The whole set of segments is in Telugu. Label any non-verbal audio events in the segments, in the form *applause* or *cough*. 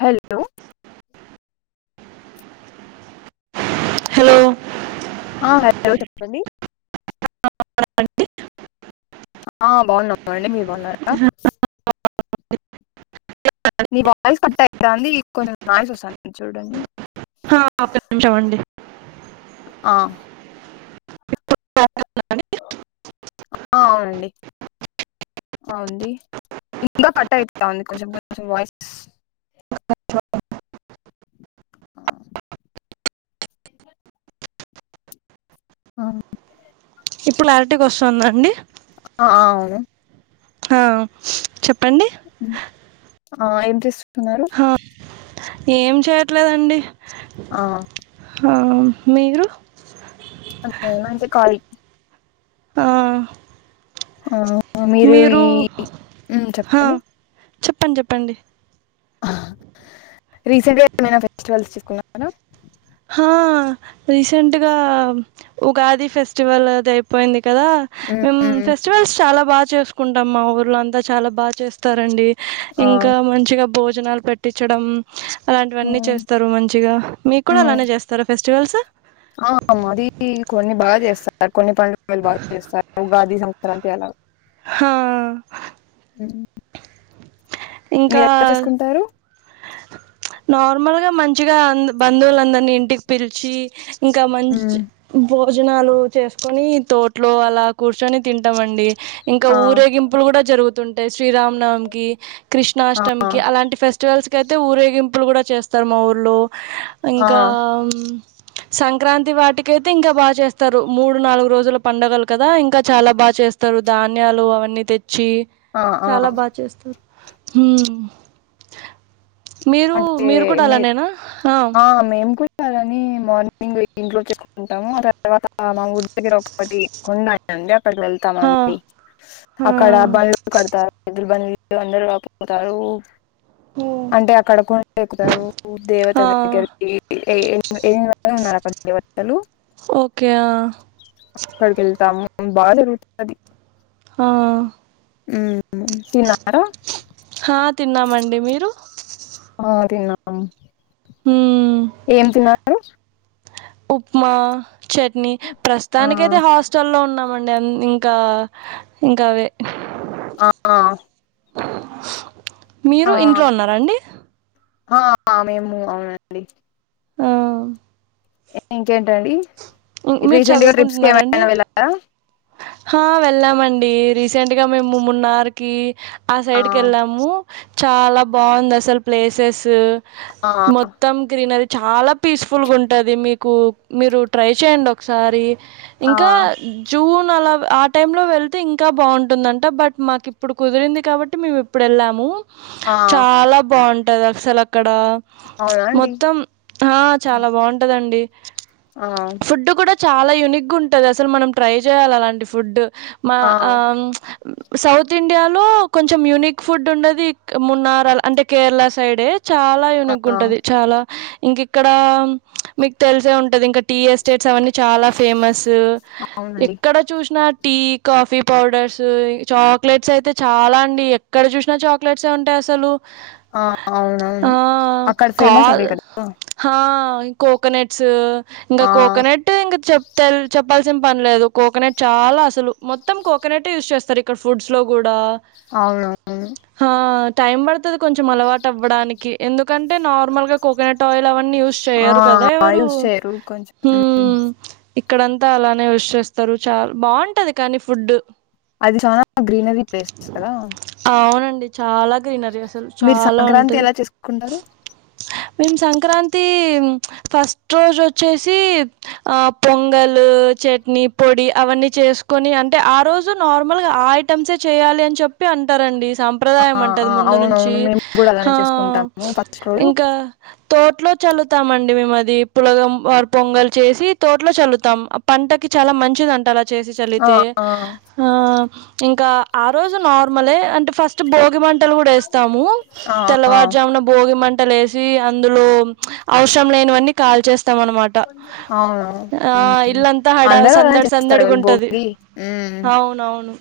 హలో హలో ఆ హలో చెప్పండి ఆ బాగున్నా అండి మీరు బాగున్నారా నీ వాయిస్ కట్ అయి అంది కొంచెం నాయిస్ వస్తుాంది చూడండి హ చవండి ఆ! ఆ అండి అ వుంది ఇంకా కట్ అయిత ఉంది కొంచెం కొంచం వాయిస్ ఆ! ఆ ఇప్పుడు క్లారిటీగా వస్తుందండి ఆ అవును ఆ చెప్పండి ఆ ఏం చేస్తున్నారు ఆ, ఏం చేయట్లేదండి ఆ ఆ మీరు మేమంటే కాళీ ఆ ఆ మీరు ఈ ఉం ఆ, చెప్పండి చెప్పండి చెప్పండి రీసెంట్గా ఏమైనా ఫెస్టివల్స్ చేసుకున్నారా హా రీసెంట్ గా ఉగాది ఫెస్టివల్ అది అయిపోయింది కదా హ్మ్. మేము హ్మ్. ఫెస్టివల్స్ చాలా బాగా చేసుకుంటాం మా ఊర్ళ అంతా చాలా బాగా చేస్తారండి ఆ! ఇంకా మంచిగా భోజనాలు పెట్టించడం అలాంటివన్నీ హ్మ్. చేస్తారు మంచిగా మీకు కూడా హ్మ్. అలానే చేస్తారా ఫెస్టివల్స్ ఆ మరి కొన్ని బాగా చేస్తారు కొన్ని పండుగలు బాగా చేస్తారు ఉగాది క్రాంతి అల హా సరే *inaudible* ఇంకా మీరు ఎలా చేసుకుంటారు నార్మల్గా మంచిగా బంధువులందరినీ ఇంటికి పిలిచి ఇంకా మంచి హ్మ్. భోజనాలు చేసుకొని తోట్లో అలా కూర్చొని తింటామ అండి ఇంకా ఆ! ఊరేగింపులు కూడా జరుగుతుంటాయి శ్రీరామనవమికి ఆ! కృష్ణాష్టమికి అలాంటి ఫెస్టివల్స్కి అయితే ఊరేగింపులు కూడా చేస్తారు మా ఊర్లో ఆ! ఇంకా సంక్రాంతి వాటికయితే ఇంకా బాగా చేస్తారు మూడు నాలుగు రోజుల పండుగలు కదా ఇంకా చాలా బాగా చేస్త చేస్తారు ధాన్యాలు అవన్నీ తె చ్చి ఆ! ఆ! చాలా బాగా చేస్తారు హమ్ మీరు అంటే మీరు కూడా అలానేేనా ఆ సదని మార్నింగ్ ఇంట్లో ఎక్కుంటాము ఆ తర్వాత మా ఊరి దగ్గర ఒకటి కొండ *unintelligible* ండి అక్కడికి వెళ్తామ ఆ అండి ఆ అక్కడ బళూ కడతారు ఇద్ద బ *unintelligible* అందరుూ కాకపోతారు అంటే *unintelligible* క్కడ కొ ఎకుతారు ఆ దేవతల దగ్గరకి ఏ ఉన్నారు అక్కడ దేవత *unintelligible* లు ఓకే ఆ అక్కడికి వెళ్తాము బాగా జరుగుతుది ఆ ఉం తిన్నారా ఆ తిన్నామండి మీరు హా తిన్నాం ఉం ఏం తిన్నారు ఉప్మా చట్నీ ఆ ప్రస్తుతానికి అయితే హాస్టల్ల్లో ఉన్నామండి ఇంకా ఇంకా అవే ఆ మీరు ఆ ఇంట్లో ఉన్నారాండి ఆ మేము అవునండి ఆ ఇంకేంటండి ఇ రీసెంట్ గా ట్రిప్స్కి ఏమైనా వెళ్ళారా ఆ వెళ్ళామండి రీసెంట్ గా మేము మూడున్నరకి ఆ సైడ్కి వెళ్ళాము చాలా బాగుంది అసలు ప్లేసెస్ ఆ మొత్తం గ్రీనరీ చాలా పీస్ ఫుల్ గా ఉంటది మీకు మీరు ట్రై చేయండి ఒకసారి ఆ ఇంకా జూన్ అలా ఆ టైం లో వెళ్తే ఇంకా బాగుంటుందంట బట్ మాకిప్పుడు కుదిరింది కాబట్టి మేము ఇప్పుడు వెళ్ళాము ఆ చాలా బాగుంటది అసలు అక్కడ ప్చ్ అవునా అండి మొత్తం ఆ చాలా బాగుంటదండి ఆ ఫుడ్ కూడా చాలా యూనిక్ గా ఉంటది అసలు మనం ట్రై చేయాలి అలాంటి ఫుడ్ ఆ సౌత్ ఇండియాలో కొంచెం యునిక్ గా ఫుడ్ ఉంటది మున్నార అంటే కేరళ సైడే చాలా యూనిక్ ఆ ఉంటది చాలా ఇంక ఇక్కడ మీకు తెలిసే ఉంటది ఇంకా టీ ఎస్టేట్స్ అవన్నీ చాలా ఫేమస్ అవునండి ఎక్కడ చూసిన టీ కాఫీ పౌడర్స్ చాక్లెట్స్ అయితే చాలా అండి ఎక్కడ చూసినా చాక్లెట్స్ ఏ ఉంటాయి అసలు ఆ ఆ అవునవును అక్కడ ఫేమస్ కాల్ అవే కదా హా కోకోనెట్స్ ఇంకా ఆ కోకోనెట్ ఇంకా చెప్తరు చెప్పల్సిన పనిలేదు కోకోనెట్ చాలా అసలు మొత్తం కోకోనెట్ఎ యూజ్ చేస్తారు ఇక్కడ ఫుడ్స్ లో కూడా అవును కొత్తది కొంచెం అలవాటు అవ్వడానికి ఎందుకంటే నార్మల్ గా కోకోనట్ ఆయిల్ అవన్నీ యూస్ ఆ చేయరు కదా ఎవరు చేయరు హ్మ్ ఇక్కడంతా అలానే యూస్ చేస్తారు చాల బాగుంటది కానీ ఫుడ్ అది చానా గ్రీనరీ ప్లేస్ కదా అవునండి చాలా గ్రీనరీ అసలు మీరు చాలా సంక్రాంతి ఉంటది ఎలా చేసుకుంటారు? మేము సంక్రాంతి ఫస్ట్ రోజు వచ్చేసి పొంగలు చట్నీ పొడి అవన్నీ చేసుకొని అంటే ఆ రోజు నార్మల్ గా ఆ ఐటమ్స్సే చేయాలి అని చెప్పి అంటారండి సాంప్రదాయం ఆ! ఆ! అంటరు ముందు నుంచి అవునవును. మేము గూడా ఆ అలానే చేసుకుంటాము ఫస్ట్ రోజు ఇంకా తోటలో చల్లుతాము అండి మేము అది పొంగల్ చేసి తోటలో చల్తాం పంటకి చాలా మంచిది అంట అలా చేసి ఆ! చల్లితే ఆ! హా ఇంకా ఆ రోజు నార్మలే అంటే ఫస్ట్ భోగిమంట లు కూడా వేస్తాము ఆ! ఆ! తెల్లవారుజామున భోగి మంటలు వేసి అందులో ప్చ్ అవసరం లేనివన్ని కాల్చేస్తారు అన్నమాట అవును. ఆ హ్మ్. హడావిడి అందరూ అలానే సందడి చేస్తారు సందడడి గా కదా! ఉంటది భోగి. హ్మ్. అవునవును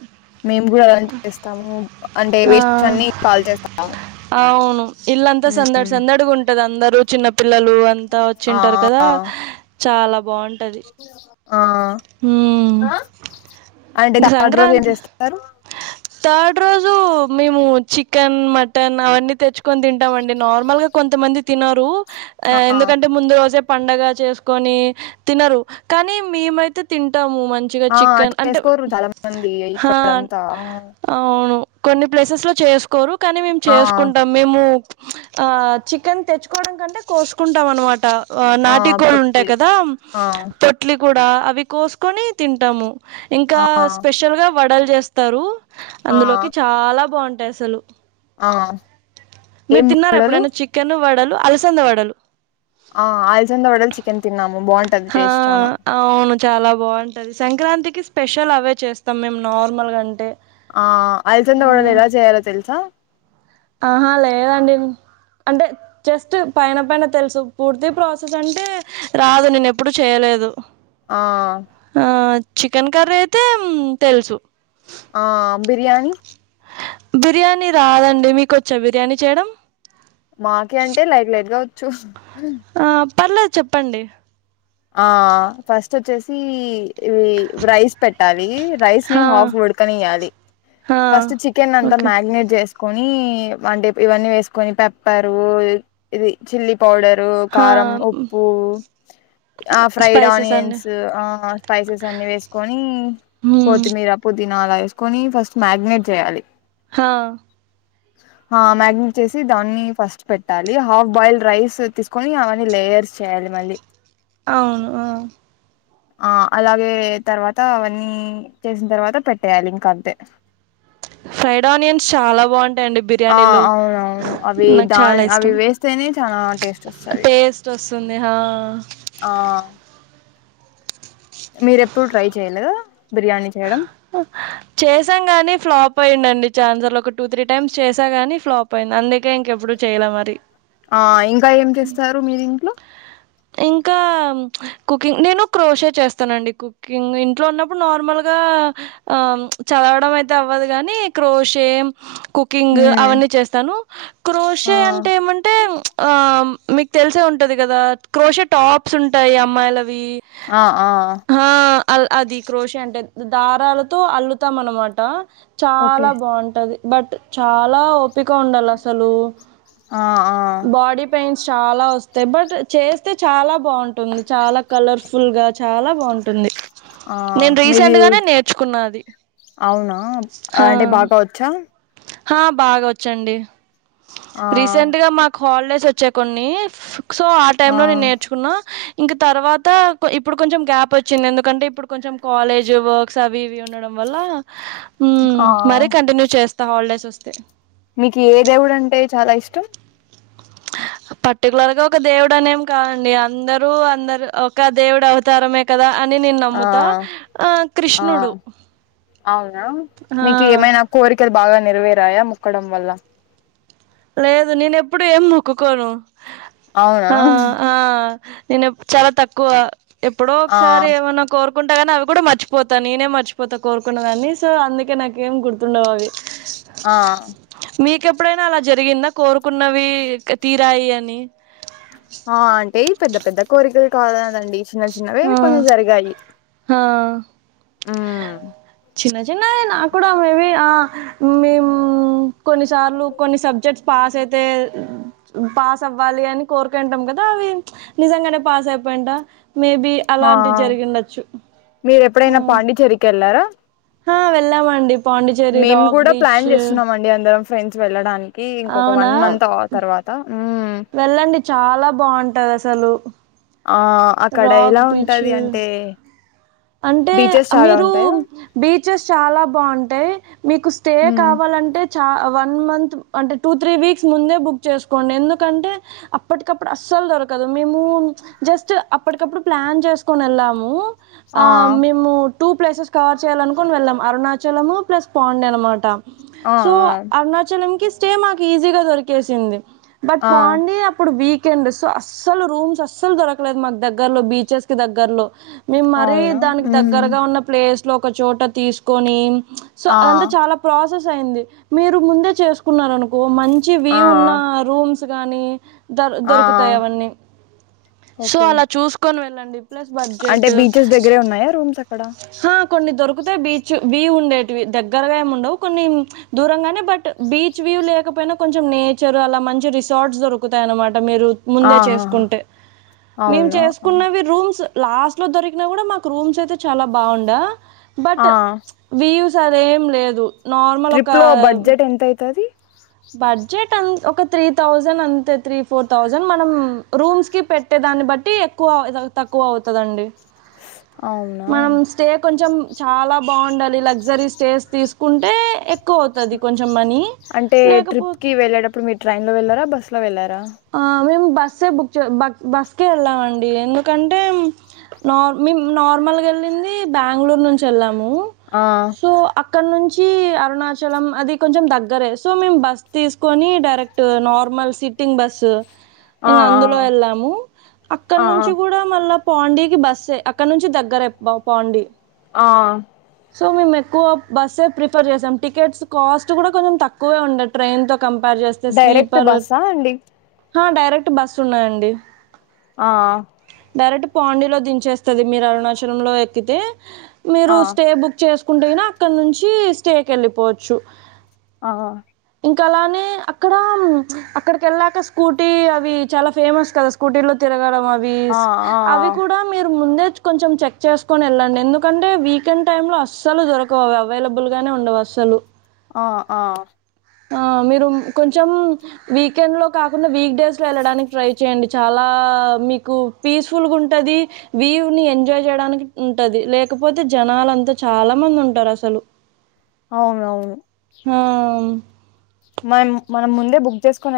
మేము కూడా అలాంటివి చేస్తాము అంటే ఆ! వేస్ట్వి అన్ని కాల్చేస్తాము అవును ఇల్లంతా సందడి హ్మ్. సందడి గా ఉంటది అందరు చిన్న పిల్లలు అంతా ఆ! వచ్చింటారు ఆ! కదా చాలా బాగుంటది ఆ ఆ అంటే ఇంక థర్డ్ రోజు ఏం సంక్రాంతి చేస్తుంటారు థర్డ్ రోజు మేము చికెన్ మటన్ అవన్నీ తెచ్చుకొని తింటామండి నార్మల్ గా కొంతమంది తినరు ఆ ఎందుకంటే ముందు రోజే పండగ చేసుకొని తినరు కానీ మేమైతే తింటాము మంచిగా ఆ! చికెన్ అంటే చేసుకోరు చాలా మంది హా ఇక్కడంతా. అవును కొన్ని ప్లేసెస్ లో చేసుకోరు కానీ మేము ఆ! చేసుకుంటాం ఆ చికెన్ తెచ్చుకోవడం కంటే కోసుకుంటాం అన్నమాట ఆ! నాటుకోళ్ళు ఉంటాయి పొట్లి. కదా ఆ నాటు కోళ్లు కోసుకొని తింటాము ఇంకా ఆ! స్పెషల్ గా వడలు చేస్తారు ఆ! అందులోకి చాలా బాగుంటుంది అసలు ఆ! మీరు ఏం తిన్నారా వడలు ఎప్పుడైన చికెన్ వడలు అలసంందవాడలు ఆ అలసంందవాడలు ఒడలు చికెన్ తిన్నాం ఆ అవును చాలా బాగుంటది సంక్రాంతికి స్పెషల్ అవే చేస్తాం మేము నార్మల్గా అంటే ఆ అలసందవాడలు ఆ! ఎలా చేయాలో తెలుసా ఆహా లేదండి అంటే జస్ట్ పైన పైన తెలుసు పూర్తి ప్రాసెస్ అంటే రాదు నేను ఎప్పుడుూ చేయలేదు ఆ ఆ చికెన్ కర్రీ అయితే తెలుసు ఆ బిర్యానీ బిర్యానీ రాదండి మీక వచ్చా బిర్యానీ చేయడం మాకే అంటే లైట్ లైట్ వచ్చు ఆ పర్లేదు చెప్పండి ఆ ఫస్ట్ వచ్చేసి ఇవి రైస్ పెట్టాలి రైస్ ని హా హాఫ్ ఉడకనియ్యాలి హా ఫస్ట్ చికెన్ అంతా ఓకే మ్యాగ్నేట్ చే కొని అంటే ఇవన్నీ వేసుకని పెప్పర్ ఇది చిల్లీ పౌఢరు హా కారం మ్, ఉప్పు ఆ ఫ్రైడ్ స్పైసెస్ అండి ఆనియన్స్ ఆ స్పైసెస్ అన్ని వేసుకొని హ్మ్ కొత్తిమీర పుదీనా అలా వేసుకొని ఫస్ట్ మ్యాగినేట్ చేయాలి హా *inaudible* ఆ మ్యాగ్నెట్ చేసి దాన్ని ఫస్ట్ పెట్టాలి హాఫ్ బాయిల్డ్ రైస్ తీసుకొని అవన్నీ లేయర్స్ చేయాలి మళ్ళీ మళ్ళీ అవును ఆ ఆ అలాగే తర్వాత అవన్నీ చేసిన తర్వాత పెట్టేయాలి ఇంకా అంతే ఫ్రైడ్ ఆనియన్స్ చాలా బాగుం ఉంటాయి ఆ బిర్యానీ లో అవునవును అవి నాకు చాలా దాని అవి ఇష్టం వేస్తేనే చాలా టేస్ట్ వస్తది టేస్ట్ స్తునే హా ఆ మీర ఎప్పుడు ట్రై చెయ్యలే చేసాం గానీ ఫ్లాప్ అయిండండి చానా సార్లు ఒక టూ త్రీ టైమ్స్ చేసా గాని ఫ్లాప్ అయింది అందుకే ఇంకెప్పుడు చేయలే మరి ఆ ఇంకా ఏం చేస్తారు మీరు ఇంట్లో ఇంకా కుకింగ్ నేను క్రోష చేస్తానండి కుకింగ్ ఇంట్లో ఉన్నప్పుడు నార్మల్గా ఆ చదవడం అయితే అవ్వదు గాని క్రోషేమ్ కుకింగ్ హ్మ్ అవన్నీ చేస్తాను ఆ క్రోషే అంటే ఏమంటే ఆ మీకు తెలిసే ఉంటది కదా క్రోష టాప్స్ ఉంటాయి అమ్మాయిలకు ఆ ఆ అల్ అది క్రోషి అంటే దారాలతో అల్లుతాం అన్నమాట ఓకే చాలా బాగుంటది బట్ చాలా ఉండాలి అసలు ఆ ఆ బాడీ పెయిన్స్ చాలా వస్తాయి బట్ చే అయితే చాలా బాగుంటుంది చాలా కలర్ఫుల్ గా చాలా బాగుంటుంది ఆ నేను మీది రీసెంట్ గానే నేర్చుకున్నా అది అవునా అంటే బాగా వచ్చా ఆ బాగా వచ్చండి. ఆ రీసెంట్ గా మాకు హాలిడేస్ వచ్చే కొన్ని సో ఆ టైంలో నేను నేర్చుకున్న ఇంక తర్వాత ఇప్పుడు కొంచెం గ్యాప్ వచ్చింది ఎందుకంటే ఇప్పుడు కొంచెం కాలేజ్ వర్క్స్ అవి ఇవి ఉ వల్ల ఆ మరీ కంటిన్యూ చేస్తా హాలిడేస్ వస్తే మీకు ఏ దేవుడుంటే చాలా ఇష్టం పర్టికులర్ గా ఒక దేవుడు అనేం కాదండి అందరూ అందరు ఒక దేవుడు అవతారమే కదా అని నేను ఆ నమ్ముతా ఆ ఆ కృష్ణుడు అవునా ఆ! మీకు ఏమైనా కోరికలు బాగ నెరవేరాయా మొక్కడం వల్ల లేదు నేను ఎప్పుడు ఏం మొక్కుకోను అవునా హ ఆ నేను ఎప్ చాలా తక్కువ ఎప్పుడో ఆ ఒకసారి ఏమన్నా కోరుకు కుంటాగానీ అవి కూడ మర్చిపోతాను నేనే మర్చిపోతా కోరుకున్న దాన్ని సో అందుకే నాకే ఏం గుర్తుండవు అవి ఆ మీకెప్పుడైనా అలా జరిగిందా కోరుకున్నవి తీరాయి అని ఆ అంటే పెద్ద పెద్ద కోరికలు కాదు కదండి హా ఆ ఉమ్ చిన్న చిన్నవి నాక్కూడా మేబి ఆ మేమ్ కొన్నిసార్లు కొన్ని సబ్జెక్ట్ పాస్ అయితే పాస్ అవ్వాలి అని కోరుకుంటాం కదా అవి నిజంగానే పాస్ అయి పోయిండ మేబి ఆ అలాంటి జరిగిండొచ్చు మీరు ఎప్పుడైనా పాండిచ్చేరికి హా వెళ్లామండి మేమ్ కూడ ప్లాన్ చేస్తున్నామండి అందరం ఫ్రెండ్స్ వెళ్ళడానికి ఇంకొక అవునా! వన్ మంత్ ఆ తర్వాత ఉమ్ వెళ్ళండి చాలా బావుంటదసలు. ఆ అక్కడ రాక్ ఎలా బీచ్ ఉంటది అంటే అంటే బీచెస్ చాలా మీరు ఉంటాయా బీచెస్ చాల బాగుంటాయి మీకు స్టే ఉమ్ కావాలంటే చ వ వన్ మంత్ అంటే టూ త్రీ వీక్స్ ముందే బుక్ చేసుకోండి ఎందుకంటే అప్పటికప్పుడు అస్సలు దొరకదు మేము జస్ట్ అప్పటికప్పుడు ప్లాన్ చేసుకని వెళ్ళాము ఆ మేము టూ ప్లేసెస్ కవర్ చేయాలనుకుని వెళ్ళాం అరుణాచలము ప్లస్ పాండే అనమాట ఆ సో ఆ అరుణాచలం కి స్టే మాకు ఈజీగా దొరికేసింది బట్ పాండి అప్పుడు వీక్ కెండ సో అస్సలు రూమ్స్ అస్సలు దొరకలేదు మా క్ దగ్గరలో బీచెస్ కి దగ్గర్లో ఆ మరి అవునా దానిక ఉమ్ దగ్గర ఉన్న ప్లేస్ లో ఒక చోట తీసుకని సో ఆ అదంతా చాల ప్రాసెస్ స్. అయింది మీరు ముందే చేసుకున్నారనుకో మంచి వ్వు ఆ ఆ ఉన్న రూమ్స్ గానీ ద ఆ దొరుకుతాయి అవన్నీ సో ఓకే అల చూసుకొని వెళ్ళండి ప్లస్ అంటే బడ్జెట్ బీచెస్ దగ్గరే ఉన్నాయా రూమ్స్ అక్కడ హా కొన్ని దొరుకుతేయ్ బీచ్ బీ ఉండేవి దగ్గరగా ఏమ్ ఉండవు కొన్ని దూరంగా నె బట్ బీచ్ వ్యూ లేకపోయినా కొంచెం నేర్ చర్ అలా మంచి రిసార్ట్స్ దొరుకుతాయనమాట అట్ట మీరు ముందే ఆహా చేసుకుంటె మేమ్ అవునా చేసుకున్నవి. రూమ్స్ లాస్ట్లో దొ రికిన కూడ మాకు రూమ్స్ అయితే చాలా బాగుండ బట్ ఆ వ్యూస్ అదేం లేదు నార్మల్ ఒక ట్రిప్ లో బడ్జెట్ ఎంత అయితది బడ్జెట్ అంత ఒక త్రీ థౌసండ్ అంతే త్రీ ఫోర్ థౌసండ్ మనం రూమ్స్ కి పెట్టేదాన్ని బట్టి ఎక్కువ తక్కువ అవుతదండి అవున కొంచెం చాలా బాగుండాలి లగ్జరీ స్టేస్ తీసుకుంటే ఎక్కువ అవుతుంది కొంచెం మనీ అంటే లేకపోతే ట్రిప్కిి వెళ్ళేటప్పుడు మీరు ట్రైన్ లో వెళ్లార బస్లో వెళ్ళార ఆ మేము బస్సే బుక్ బస్కే వెళ్ళామండి ఎందుకంటే నార్ మేము నార్మల్గ వెళ్ళింది బ్యాంగ్ళూరు నుంచి వెళ్ళాం మేము ఆ సో అక్కడ నుంచి అరుణాచలం అది కొంచెం దగ్గరే సో మేమ్ బస్ తీసుకొని direct normal sitting bus ఆ ఇంగ ఆ అందులో వెళ్ళాము అక్కడ ఆ నుంచి కూడ మళ్ళ పాండీకిి బస్సె అక్కడ నుంచి దగ్గరె ప పాండీ ఆ సో మేము ఎక్కువ బస్సే ప్రిఫర్ చేసాం టికెట్స్ కాస్ట్ కూడ కొంచెం తక్కువే ఉండి ట్రైన్ త కంపేర్ చేస్తే డైరెక్ట్ స్లీపర్ బస్సా అండి డైరెక్ట్ బస్సు ఉన్నాయండి ఆ డైరెక్ట్ పాండీలో దించేస్తుంది మీరు అరుణాచలంలో ఎక్కితే మీరు ఆ స్టే బుక్ చేసుకు కుంటె నా అక్కడ నుంచి స్టేకి వెళ్ళిపోవచ్చు ఆ ఇంకా అలానే అక్కడ అక్కడికి వెళ్ళాక స్కూటీ అవి చాలా ఫేమస్ కదా స్కూటీ లో తిరగడం ఆ ఆ అవి కూడా మీరు ముందే కొంచెం చెక్ చేసుకొని వెళ్ళండి ఎందుకంటే, వీకెండ్ టైమ్ లో అస్సలు దొరకవు అవైలబుల్గా ఉండవు అస చలు ఆ ఆ ఆ మీరు కొంచెం వీకెండ్ లో కాకుండా వీక్ డేస్ లో వెళ్ళడానికి ట్రై చేయండి చాలా మీకు పీస్ఫుల్గా ఉంటది వ్యూ ఎంజాయ్ చేయడానికి ఉంటది లేకపోతే జనలంతా చాలా మంది ఉంటారు అసలు అవును అవును హ్మ్ మనం మనం ముందే బుక్ చేసుకోని